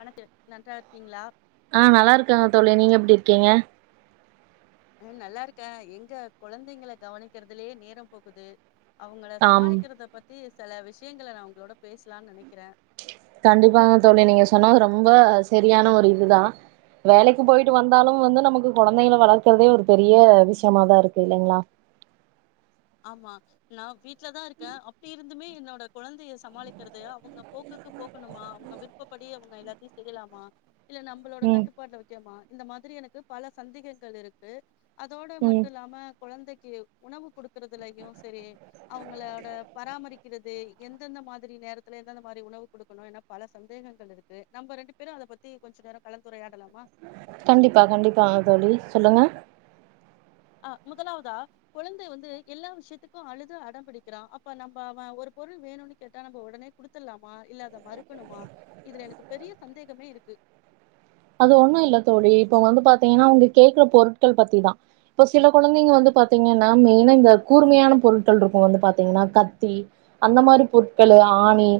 வணக்க நன்றா இருக்கீங்களா ஆ நல்லா இருக்கங்க தோழி நீங்க எப்டி இருக் க்கிங்க அஹ் நல்லா இருக்க எங்க கொழந்தைங்கள கவனிக்கிறதுலயே நேரம் போகுது அவங்கள ஆம் சமாளிக்கிறத பத்தி சில விஷயங்கள நா ஒங்களோட பேசலான் நெனைக்கிற கண்டிப்பாங்க தோழி நீங்க சொன்னது ரொம்ப செரியான ஒரு இதுதான் வேலைக்கு போயிட்டு வந்தாலும் வந்து நமக்கு கொழந்தைகள வளர்க்கறதே ஒரு பெரிய விஷயமாதான் இருக்கு இல்லைங்களா ஆமா நான் வீட்லதான் இருக்கேன் அப்பிடி இருந்துமே என்னோட குழந்தைய சமாளிக்கிறது அவுங்க போக்குக்கு போக்கணுமா அவுங்க விருப்பப்படி அவுங்க எல்லாத்தையும் செய்யலாமா இல்ல நம்பளோட ம் கட்டுப்பாட்டுல வெக்கனுமா இந்த மாதிரி எனக்கு பல சந்தேகங்கள் இருக்கு அதோட ம் மட்டு இல்லாம கொழந்தைக்கு உணவு குடுக் இருகறதுலையும் செரி அவுங்களோட பராமரிக்கிறது எந்தெந்த மாதிரி நேரத்துல எந்தெந்த மாதிரி உணவு குடுக்கணும் என பல சந்தேகங்கள் இருக்கு நம்ப ரெண்டு பேரும் அதை பத்தி கொஞ்ச நேரம் கலந்துரையாடலாம் கண்டிப்பா கண்டிப்பா ஆ தோழி சொல்லுங்க ஆ முதலாவதா குழந்தை வந்து எல்லா விஷயத்துக்கும் அழுத அடம் பிடிக்கிறான் அப்ப நம்ப அவன் ஒரு பொருள் வேணுன்னு கேட்டா நம்ப ஒடனே குடுத்துடலாமா இல்ல அத மறுக்கணுமா இதுல எனக்கு பெரிய சந்தேகமே இருக்கு அது ஒண்ணு இல்ல தோழி இப்ப வந்து பாத்தீங்கன்னா அவுங்க கேக்குற பொருட்கள் பத்திதான் இப்ப சில கொழந்தைங்க வந்து பாத்தீங்கன்னா மெயினா இந்த கூர்மையான பொருட்கள் இருக்கும் வந்து பாத்தீங்கன்னா கத்தி அந்த மாரி பொருட்கள் ஆணி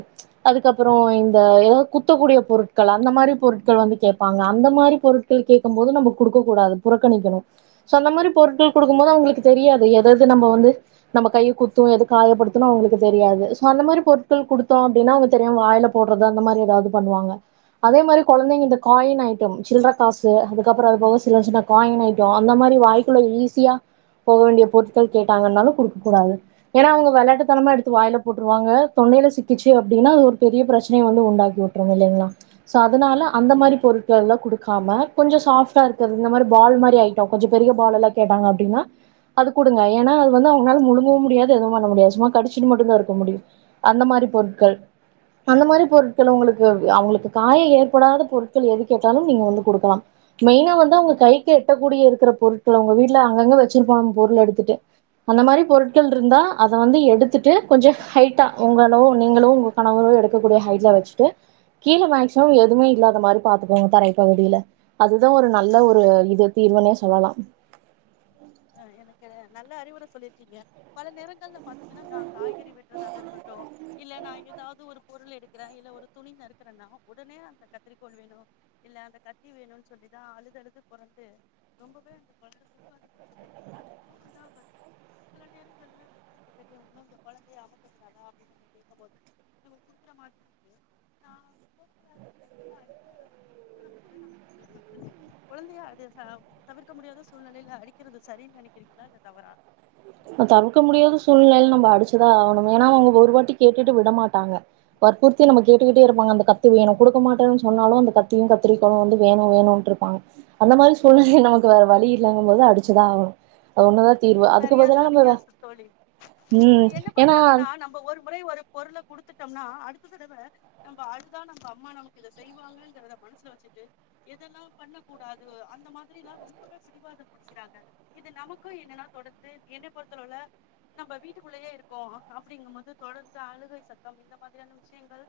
அதுக்கப்பறம் இந்த ஏதாவது குத்தக்கூடிய பொருட்கள் அந்த மாரி பொருட்கள் வந்து கே பாங்க அந்த மாரி பொருட்கள் கேக்கும்போது நம்ப குடுக்கூடாது புறக்கணிக்கணும் ஸோ அந்த மாரி பொருட்கள் குடுக்கும் போது அவுங்களுக்கு தெரியாது எது எது நம்ப வந்து நம்ம கையை குத்தும் எது காயப்படுத்தணும் அவுங்களுக்கு தெரியாது ஸோ அந்த மாரி பொருட்கள் குடுத்தோம் அப்டின்னா அவுங்க தெரியாம வாயில போடுறது அந்த மாரி ஏதாவது பண்ணுவாங்க அதே மாரி கொழந்தைங்கட்ட காயின் ஐட்டம் சில்ர காசு அதுக்கப்பறம் அது போக சின்ன சின்ன காயின் ஐட்டம் அந்த மாஈரி வாய்குள்ள ஈசியா போக வேண்டிய பொருட்கள் கேட்டாங்கன்னாலும் குடுக்கக் கூடாது ஏன்னா அவுங்க வெளையாட்டுத்தனமா எடுத்து வாயில போட்டுருவாங்க தொண்டையில சிக்கிச்சு அப்பிடின்னா அது ஒரு பெரிய பிரச்சனைைய வந்து உண்டாக்கி விட்டுரு இல்லைங்களா சோ அதனால அந்த மாரி பொருட்கல்லாம் குடுக்காம கொஞ்ச சாஃப்டா இருக்க இந்த மாரி பால் மாரி ஐட்டம் கொஞ்சம் பெரிய பால் எல்லாம் கேட்டாங்க அப்பிடின்னா அது குடுங்க ஏன்னா அது வந்து அவுங்களால முழுங்கவும் முடியாது எதுவும் பண்ண முடியாது சும்மா கடிச்சுட்டு மட்டும் தான் இருக்க முடியும் அந்த மாரி பொருட்கள் அந்த மாரி பொருட்கள் அவுங்களுக்கு அவுங்களுக்கு காய ஏற்படாத பொருட் பொருட்கள் எது கேட்டாலும் நீங்க குடுக்கலாம் மெய்னா வந்து கைக்கு எட்டக்கூடிய இருக்க பொருட்கள் உங்க வீட்ல அங்கங்க வச்சிருப்பாங்க பொருள் எடுத்துட்டு அந்த மாரி பொருட்கள் இருந்தா அத வந்து எடுத்துட்டு கொஞ்சம் ஹைட்டா உங்கலோ நீங்களோ உங்க கணவரோ எடுக்கக்கூடிய ஹைட்ல வச்சுட்டு கீழ மேக்சிமம் எதுமே இல்லாத மாரி பாத்துக்கோங்க தரைப்பகுதியில அதுதான் ஒரு நல்ல ஒரு இது தீர்வுன்னுஅ சொல்லலாம் ஆ எனக்கு நல்ல அறிவுரை சொல்லிருக்கீங்க பல நேரங்கள்ல பாத்தீங்கன்னா நான் காய்கறி விட்றதாக இருக்கட்டு இல்ல நாய் எதாவுது ஒரு பொருள்ள எடுக்குற இல்ல ஒரு துணி நறுக்குறேன்னா உடனே அந்த கத்திரிக்கோள் வேணு இல்ல அந்த கத்தி வேணு சொல்லிதா அழுது அழுது பொறன்டு ரொம்பவே அந்த [unintelligible] [unintelligible] கேட்கும்போது நம்ம குடுக்கற மாதிரி வருது. சில நேரங்கள்ல வீட்ல இருக்கிற பெரியவங்களும் இந்த குழந்தைய அடிச்சுட்டாளா அப்படின்னு கேட்கும்போது நம்ம குடுக்கற மாதிரி இருக்கு. நான் போகப் போக அதெல்லாம் அடிக்கிறது அப்படின்னு சொன்னோம்னா கூட நமக்கு ஏற்பட்டு விடுகிறது. குழந்தைய அடி தவிர்க்க முடியாத சூழ்நிலையில அடி க்கிறது சரின்னு நினைக்கிறீங்குளா இல்ல தவறா தவுக்க முடியாத சூழ்நிலையில நம்ப அடுச்சுதா ஆகணும் ஏன்னா அவங்க ஒரு வாட்டி கேட்டுட்டு விடமாட்டாங்க வற்புறுத்தி நம்ம கேட்டுக்கிட்டே இருப்பாங்க அந்த கத்தி வேணு கொடுக்க மாட்டேன்னு சொன்னாலு அந்த கத்தியு கத்திரிக்கோளு வந்து வேணு வேணும்று இருப்பாங்க அந்த மாரி சூழ்நிலை நமக்கு வேற வழி இல்லங்கும் போது அடுச்சுதா ஆகணு அது ஒண்ணுதா தீர்வா சரியா சொன்னீங்கஸ் தோழி ம் என்ன ஏன்னா பண்றாங்குன்னா நம்ம ஒரு முறை ஒரு பொருள குடுத்துட்டோம்னா அடுத்த தடவ நம்ம அழுதா நம்ம அம்மா நமக்கு இத செய்வாங்கங்க மனசுல வெச்சுட்டு எதெல்லா பண்ணக் கூடாது அந்த மாதிரிலாம் ரொம்பவே பிடிவாத பிடிக்கிறாங்க இது நமக்கு என்னனா தொடந்து என்ன பொறுத்துலல்ல நம்ப வீட்டுக்குள்ளேயே இருக்கோ அப்பிடிங்கும்போது தொடந்து அழுகை சத்தம் இந்த மாதிரியான விஷ்யிங்கள்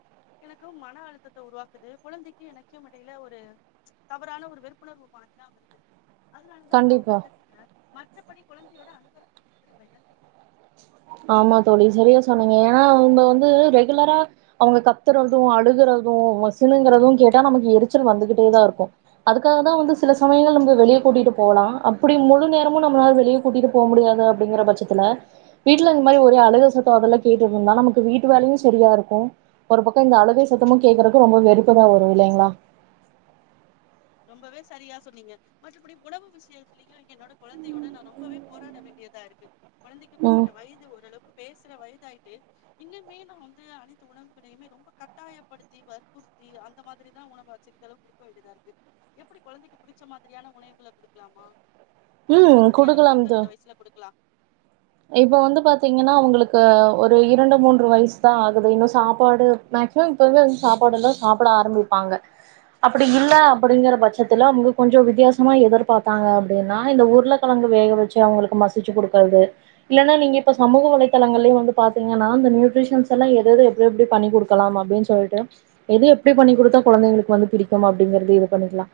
எனக்கு மன அழுத்தத்த உருவாக்குது கொழந்திக்கு எனக்கும் இடையில ஒரு தவறான ஒரு வெறுப்புணர்வு மாரிதா வருது அதனாலதா நா கண்டிப்பா உங்களுட்ட கேட்ட கொழந்தியோட [unintelligible] ஆம்மா தோழி செரியா சொன்னீங்க ஏன்னா அவுங்க வந்து ரெகுலரா அவுங்க கத்துறது அழுகுறது சினுங்குறது கேட்டா நமக்கு எரிச்சல் வந்துகிட்டேதா இருக்கு அதுக்காகதா வந்து சில சமயங்கள் நம்ப வெளிய கூட்டிட்டு போலா அப்டி முழு நேரமும் நம்முளால வெளியே கூட்டிட்டு போவ் முடியாது அப்பிடிங்கிற பட்சத்துல வீட்ல இந்த மாரி ஒரே அழக சத்தம் அதெல்லா கேட்டு இருந்தா நமக்கு வீட்டு வேலையு செரியா இருக்கும் ஒரு பக்கம் இந்த அழுகை சத்தமும் கேக்குறக்கு ரொம்ப வெறுப்புதா வரும் இல்லைங்களா ரொம்பவே சரியா சொன்னீங்க மற்றபடி உணவு விஷயத்தில்லிங்க என்னோட கொழந்தியோட நா ரொம்பவே போராட வேண்டியதா இருக்கு கொழந்திக்கு ம் குறிப்பிட்ட வயிது ஓரளவுக்கு பேசுற வயி த்தாயிக்கே இன்னுமேல் நா வந்து அனைத்து உணவுகளையுமே ரொம்ப கட்டாயப்படுத்தி வற்புறுத்தி அந்த மாதிரிதா உணவு அச்சிரிதளவு குடுக்க வேண்டியதாருக்கு எப்பிடி கொழந்திக்கு புடிச்ச மாதிரியான உணைவுகள குடுக்கலாமா எந்த ம் மாதிரியான குடுக்கலாம் தோழி உணவுகள் இந்த வயிசுல குடுக்குலா இப்ப வந்து பாத்தீங்குன்னா அவுங்களுக்கு ஒரு இரண்டு மூன்று வயிஸ் தா ஆகுது இன்னு சாப்பாடு மேக்சிமம் இப்பருந்து இந்த சாப்பாடு எல்லா சாப்புட ஆரம்பிப்பாங்க அப்டி இல்ல அப்பிடிங்கிற பச்சத்துல அவுங்க கொஞ்சோ வித்தியாசமா எதிர்பாப்பாங்க அப்டின்னா இந்த உருளக்கிழங்கு வேக வெச்சு அவுங்களுக்கு மசிச்சு குடுக்கறது இல்லன்னா நீங்க இப்ப சமூக வலைதளங்கல்லயே வந்து பாத்தீங்கன்னா இந்த நியூட்ரிஷன்ஸ் எல்லா எதது எப்டி எப்டி பண்ணி குடுக்கலாம் அப்டின் சொல்லிட்டு எது எப்டி பண்ணி குடுத்தா கொழந்தைங்களுக்கு வந்து பிடிக்கும் அப்டிங்கிறது இது பண்ணிக்குலா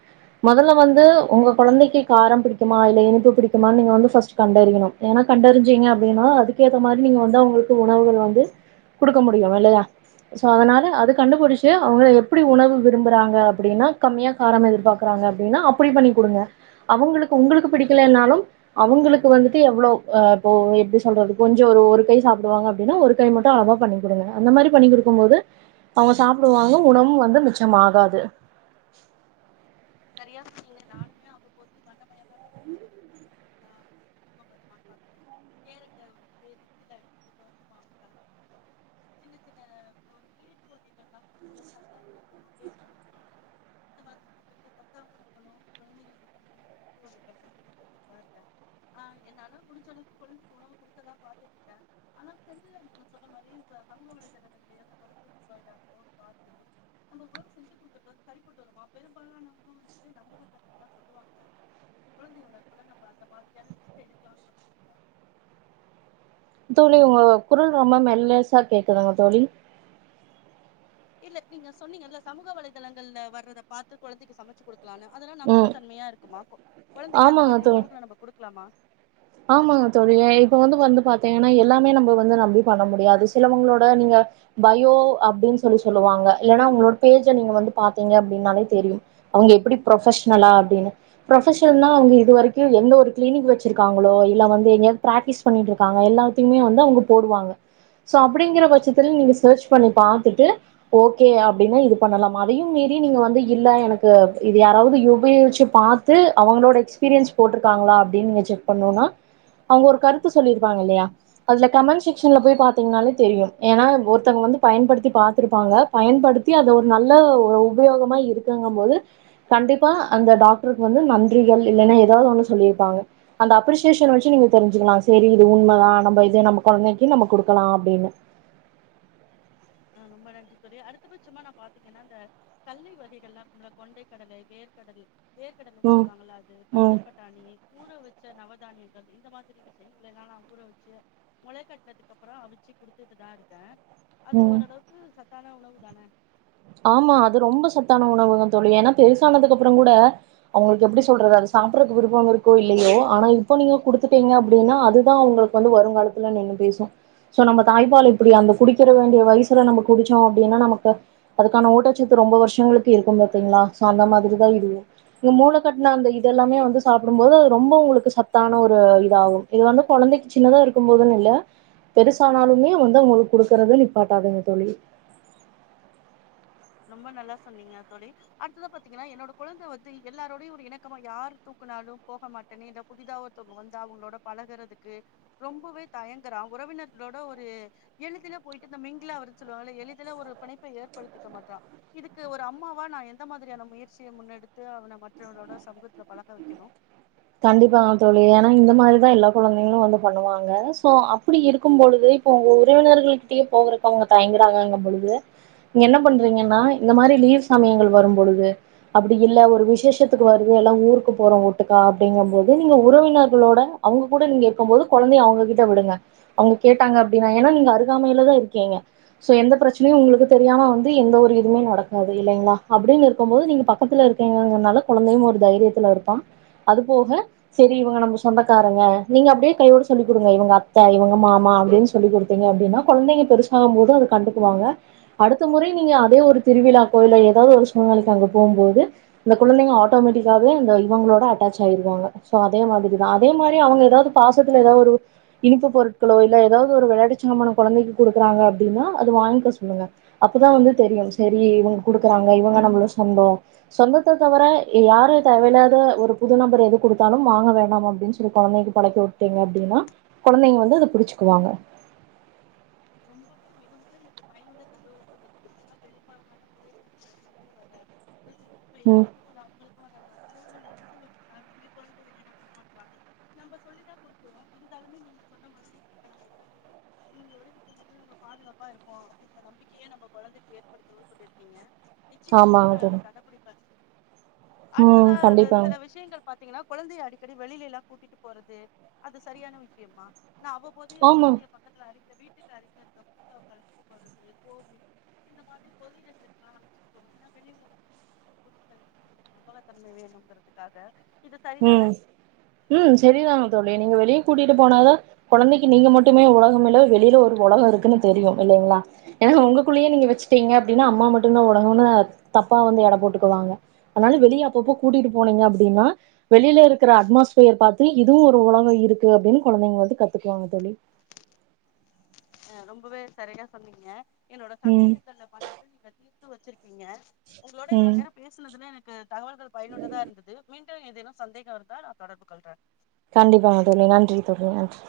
மொதல்ல வந்து உங்க கொழந்தைக்கு காரம் பிடிக்குமா இல்ல இனிப்பு பிடிக்குமான்னு நீங்க வந்து ஃபஸ்ட் கண்டறியணும் ஏனா கண்டறிஞ்சிங்க அப்டின்னா அதுக்கேத்த மாரி நீங்க வந்து அவுங்களுக்கு உணவுகள் வந்து குடுக்க முடியு இல்லையா சோ அதனால அது கண்டுபிடிச்சு அவுங்க எப்புடி உணவு விரும்புறாங்க அப்டின்னா கம்மியா காரமா எதிர்பார்க்குறாங்க அப்டின்னா அப்டி பண்ணி் குடுங்க அவுங்களுக்கு உங்குளுக் பிடிக்கலைனாலும் அவுங்களுக் வந்துட்டு எவ்ளோவ் அஹா போ எப்டி சொல்றது கொஞ்சோ ஒர் ஒரு கை சாப்புடுவாங்க அப்பிடின்னா ஒரு கை மட்டும் அழவா பண்ணி் குடுங்க அந்த மாரியி பண்ணி குடுக்கும்போது அவுங் சாப்புடுவாங்க உணவும் வந்து மிச்சமாகாது சரியா இங்க நானுமே நாம் [unintelligible] கேரட்டை வந்துட்டு மிக்சில அடிச்சுட்டு தோச மாவுல கலந்து சின்ன சின்ன [unintelligible] [unintelligible] அஹா என்னால முடுஞ்ச வரைக்கும் கொழந்திக்கு உணவு கொடுக்கதா பாத்துட்டு இருக்கே அனா [unintelligible] நீ சொன்ன மாரி [unintelligible] நம்ம உணவு செஞ்சு குடுக்குறது சரிபட்டு வருமா பெரும்பாலான [unintelligible] சொல்லுவாங்கா கொழந்தயோட [unintelligible] அந்த மாதிரியான ரிஸ்க் எடுக்கலாம்னு [unintelligible] தோழி உங்க குரல் ரொம்ப மெல்லியஸ்சா கேக்குதுங் தோழி இல்ல நீங்க சொன்னீங்கில்ல சமூக வலைதளங்கள்ல வர்றத பார்த்து கொழந்தைக் சமைச்சு குடுக் குல்லான்னு அதெல்லா ம் நம்பகத்தன்மையா இருக்குமா கொ கொழந்திக்கு அந்த ஆமாங்க மாதிரி தோழி உணவுகள நம்ம குடுக்குலாமா ஆமாங்க தொழி ஏ இப்ப வந்து வந்து பாத்தீங்கன்னா எல்லாமே நம்ப வந்து நம்பி பண்ண முடியாது சிலவங்களோட நீங்க பய்யோ அப்டின் சொல்லி சொல்லுவாங்க இல்லன்னா உங்களோட பேஜ்ஜ நீங்க வந்து பாத்தீங்க அப்பிடின்னாலே தெரியும் அவுங்க எப்டி ப்ரொபஷ்னலா அப்பிடின்னு ப்ரொபஷனல்னா அவுங்க இது வரைக்கு எந்த ஒரு கிளினிக் வெச்சுருக் க்காங்குலோ இல்ல வந்து எங்கியாவது ஃப்ராட்டிஸ் பண்ணிட்ருப்பாங்க எல்லாத்தியுமே வந்து அவுங்க போடுவாங்க சோ அப்டிங்கிற பட்சத்துல்ல நீங்க செர்ஷ்பண்ணி பாத்துட்டு ஓகே அப்டின்னா இது பண்ணுலாம் அதையும் மீறி நீங்கு இல்ல எனக்கு இத யாராவுது யுகேன்ஷ்ஷி பாத்து அவுங்களோட எக்ஸ்பீரியன்ஸ் போட்ருக்காங்குலா அப்டின் நீங் செக் பண்ணுனா அவங்க ஒரு கருத்து சொல்லிருப்பாங்க இல்லையா அதுல கமெண்ட் செக்ஷன்ல போய் பாத்தீங்கின்னாலே தெரியு ஏனா ஒருத்தங்க வந்து பயன்படுத்தி பாத்துருப்பாங்க பயன்படுத்தி அத ஒரு நல்ல ஒரு உபயோகமா இருக்கூங் போது கண்டிப்பா அந்த டாக்டருக்கு வந்து நன்றிகள் இல்லின்னா ஏதாவது ஒண்ணு சொல்லிருப்பங்க சொல்லியிருப்பாங்க அந்த அப்ரிசியேஷன் வெச்சு நீங்க தெரிஞ்சுக்குலாம் சரி இது உண்மதா நம்ம இது நம்ம கொழந்திக்கு நம்ம குடுக்கலாம் அப்டின்னு ஹ ரொம்ப நன்றி தோழி அடுத்தபட்சுமா நா பாத்தீங்கன்னா இந்த கல்லே வகைகள்ளா கொண்டை கடலை வேர்கடல் வேர்க் கடலன்னு ம் சொல்லுவாங்குளா அது பச்ச ம் பட்டாணி ஊற வெச் பச்ச நவதானிங்கள் இந்த மாதிரி விஷயங்கல்யெல்லா நா ஊற வெச்சு முளை கட்டினதுக்கு அப்புறோ அவிச்சு குடுத்துட்டுதா இருந்தே அது ம் ஓரளவுக்கு சத் த்தான உணவு தான ஆமா அது ரொம்ப சத்தான உணவகம் தோழி ஏனா பெருஸு ஆனாதுக் அப்பறோ கூட அவங்குளுக்கு எப்டி சொல்றது அது சாப்பறதுக்கு விருப்பம் இருக்கோ இல்லையோ ஆனா இப்ப நீங்க குடுத்துட்டீங்க அப்பிடின்னா அதுதா அவுங்களுக்கு வந்து வருங்காலத்துல நின்னு பேசும் சோ நம்ம தாய்ப்பால் இப்டி அந்த குடிக்கிற வேண்டிய வயிசுல நம்ம குடிச்சோ அப்டின்னா நமக்கு அதுக்கான ஊட்டச்சத்து ரொம்ப வருஷ்ஷங்குளுக்கு இருக்கும் பாத்தீங்குளா சோ அந்த மாதிரிதா இதுவும் இந் மூளக் கட்டுன்ன அந்த இத எல்லாமே வந்து சாப்புடும்போது அது ரொம்ப உங்குளுக்கு சத்தான ஒரு இதாகும் இது வந்து கொழந்திக்கு சின்னதா இருக்கும்போதுன்னுயில்ல பெருசானாலுமே வந்து அவுங்களுக்கு குடுக்குறது நிப்பாட்டாதிங்க தோழி ரொம்ப நல்லா சொன்னீங்க தோழி அடுத்ததா பாத்தீங்கன்னா என்னோட கொழந்த வந்து எல்லாரோடையும் ஒரு இணக்கமா யாரு தூக்குனாலும் போக மாட்டேன்னு இல் புதிதாக ஒருத்தவங்க வந்து அவுங்களோட பழகுறதுக்கு ரொம்பவே தயங்கறா உறவினர்களோட ஒரு எளிதுல போயிட்டு இந்த மிங்கலா ஆவற்துனு சொல்லுவாங்கல்ல எளிதுலா ஒரு பிணப்பை ஏற்படுத்தி இருக்க மாட்டான் இதுக்கு ஒரு அம்மாவா நான் எந்த மாதிரியான முயற்சிய முன்னெடுத்து அவன மற்றவனோட சமுகத்துல பழக வைக்கணு கண்டிப்பா தான் தோழி ஏன்னா இந்த மாதிரிதான் எல்லா குழந்தைங்களும் வந்து பண்ணுவாங்க சோ அப்பிடி இருக்கும் போது இப்ப உங்க உறவினர்கள் கிட்டயே போகறத்துக்கு அவுங்க தயங்கராங்கன்னு பொழுது நீங்க என்ன பண்றீங்கன்னா இந்த மாரி லீவ் சமயங்கள் வரும் பொழுது அப்பிடி இல்ல ஒரு விசேஷத்துக்கு வருது எல்லாம் ஊருக்கு போறோம் ஒட்டுக்கா அப்படிங்க போது நீங்க உறவினர்களோட அவங்க கூட நீங்க இருக்கு போது குழந்தையை அவங்க கிட்ட விடுங்க அவங்க கேட்டாங்க அப்படின்னா ஏன்னா நீங்க அருகாமையிலதா இருக்கீங்க சோ எந்த பிரச்சனையு உங்களுக்கு தெரியாம வந்து எந்த ஒரு இதுவுமே நடக்காது இல்லைங்களா அப்படின்னு இருக்கு போது நீங்க பக்கத்துல இருக்கங்கறனால குழந்தையு ஒரு தைரியத்துல இருப்பா அது போக சரி இவங்க நம்ம சொந்தக்காரங்க நீங்க அப்படியே கையோட சொல்லி கொடுங்க இவங்க அத்த இவங்க மாமா அப்படின்னு சொல்லி கொடுத்தீங்க அப்படின்னா குழந்தைங்க பெருசாகும் போது அத கண்டுக்குவாங்க அடுத்த முறை நீங்க அதே ஒரு திருவிழா கோயில் ஏதாவது ஒரு சூழ்நிலைக்கு அங்க போகும்போது அந்த குழந்தைங்க ஆட்டோமேட்டிக்காவே அந்த இவங்களோட அட்டாச் ஆயிருவாங்க சோ அதே மாதிரிதா அதே மாரி அவங்க எதாவது பாசத்துல ஏதாவது ஒரு இனிப்பு பொருட்களோ இல்ல ஏதாவது ஒரு விளையாட்டுச்சமானம் குழந்தைக்கு குடுக்கறாங்க அப்படின்னா அது வாங்க சொல்லுங்க அப்பதா வந்து தெரியும் சரிங்க குடுக்கறாங்க இவங்க நம்ம சொந்த சொந்தத்த தவிர யாரும் தேவயில்லாத ஒரு புது நபர் எது கொடுத்தாலும் வாங்க வேண்டா அப்படின்னு சொல்லி குழந்தைக்கு பழக்க விட்டீங்க அப்படின்னா குழந்தைங்க வந்து அத புடிச்சுக்குவாங்க ரொம்பவே மிக மிக எனக் பயனுள்ள தகவல் சொல்லியிருக்கீங்க என்ன பெரியபா ஒரே இத [inaudible] வர இப்ப ம் எனக்கும் அவங்களுக்கு வர இவங்க ரிஷான் சொல்லுறதுக்காகவே குழந்தைக என்னிடம் வர மாட்ராங்க நம்ம சொல்லி தா கொடுக்குறோம் இருந்தாலுமே நீங்க சொன்ன மாதிரி இவங்க ஒவ்வொரு [inaudible] இனிமே நம்ம பாதுகாப்பா இருப்போ அப்படிங்குற நம்பிக்கையா நம்ம குழந்தைக் ஏற்படுத்துவோ சொல்லி இருக்கீங்க நிச்சயமாவே ஆமாங்க நா அத தோழி கடபிடிப்பே ம் அடுத்ததா கண்டிப்பாங்க சில விஷயங்கள் பாத்தீங்கன்னா குழந்தைய அடி அடிக்கடி வெளியில எல்லா கூட்டிட்டு போறது அது சரியான விஷயமா நா அவ்வபோது எ ஆமா குழந்தையை பக்கத்துல அடி இந்த வீட்டுக்கு என்னா கரெக்டா இப்போ தூக்கம் வருது தூக்கம் வருது கோவில் இந்த மாதிரி பொது இடங்களுக்கு எல்லாம் அலசிட்டு போறது ஏன்னா வெளி உலகத்த பாத்த ஒரு இது வேணும் ஒரு நம்பக தன்மை வேணும்கறதுக்காக உம் உம் சரிதாங்க தோழி நீங்க வெளிய கூட்டிட்டு போனாத குழந்தை நீங்க மட்டுமே உலகமில்ல வெளியில ஒரு உலகம் இருக்குன்னு தெரியு இல்லைங்களா எனா உங்களுக்குள்ளேயே நீங்க வச்சுட்டீங்க அப்படின்னா அம்மா மட்டும்தா உலகம்னு தப்பா வந்து இட போட்டுக்குவாங்க அதனால வெளியே அப்பப்போ கூட்டிட்டு போனீங்க அப்படின்னா வெளியில இருக்கற அட்மாஸ்பியர் பார்த்து இதுவும் ஒரு உலக இருக்கு அப்படின்னு குழந்தைங்க வந்து கத்துக்குவாங்க தோழி ரொம்பவே சரியா சொன்னீங்க என்னோட ம் சந்தேகங்கள் பல உதவி படி வச்சியிறுப்பீங்க உங்களோட இவளோ ம் நேரம் பேசுனதுல எனக்கு உம் தகவல்கள் பயனுள்ளதா இருந்த மீண்டு ஏதேனு சந்தேக இருந்தா நா தொடர்பு கொள்றே கண்டிபா டொழி நன்றி தோழி நன்றி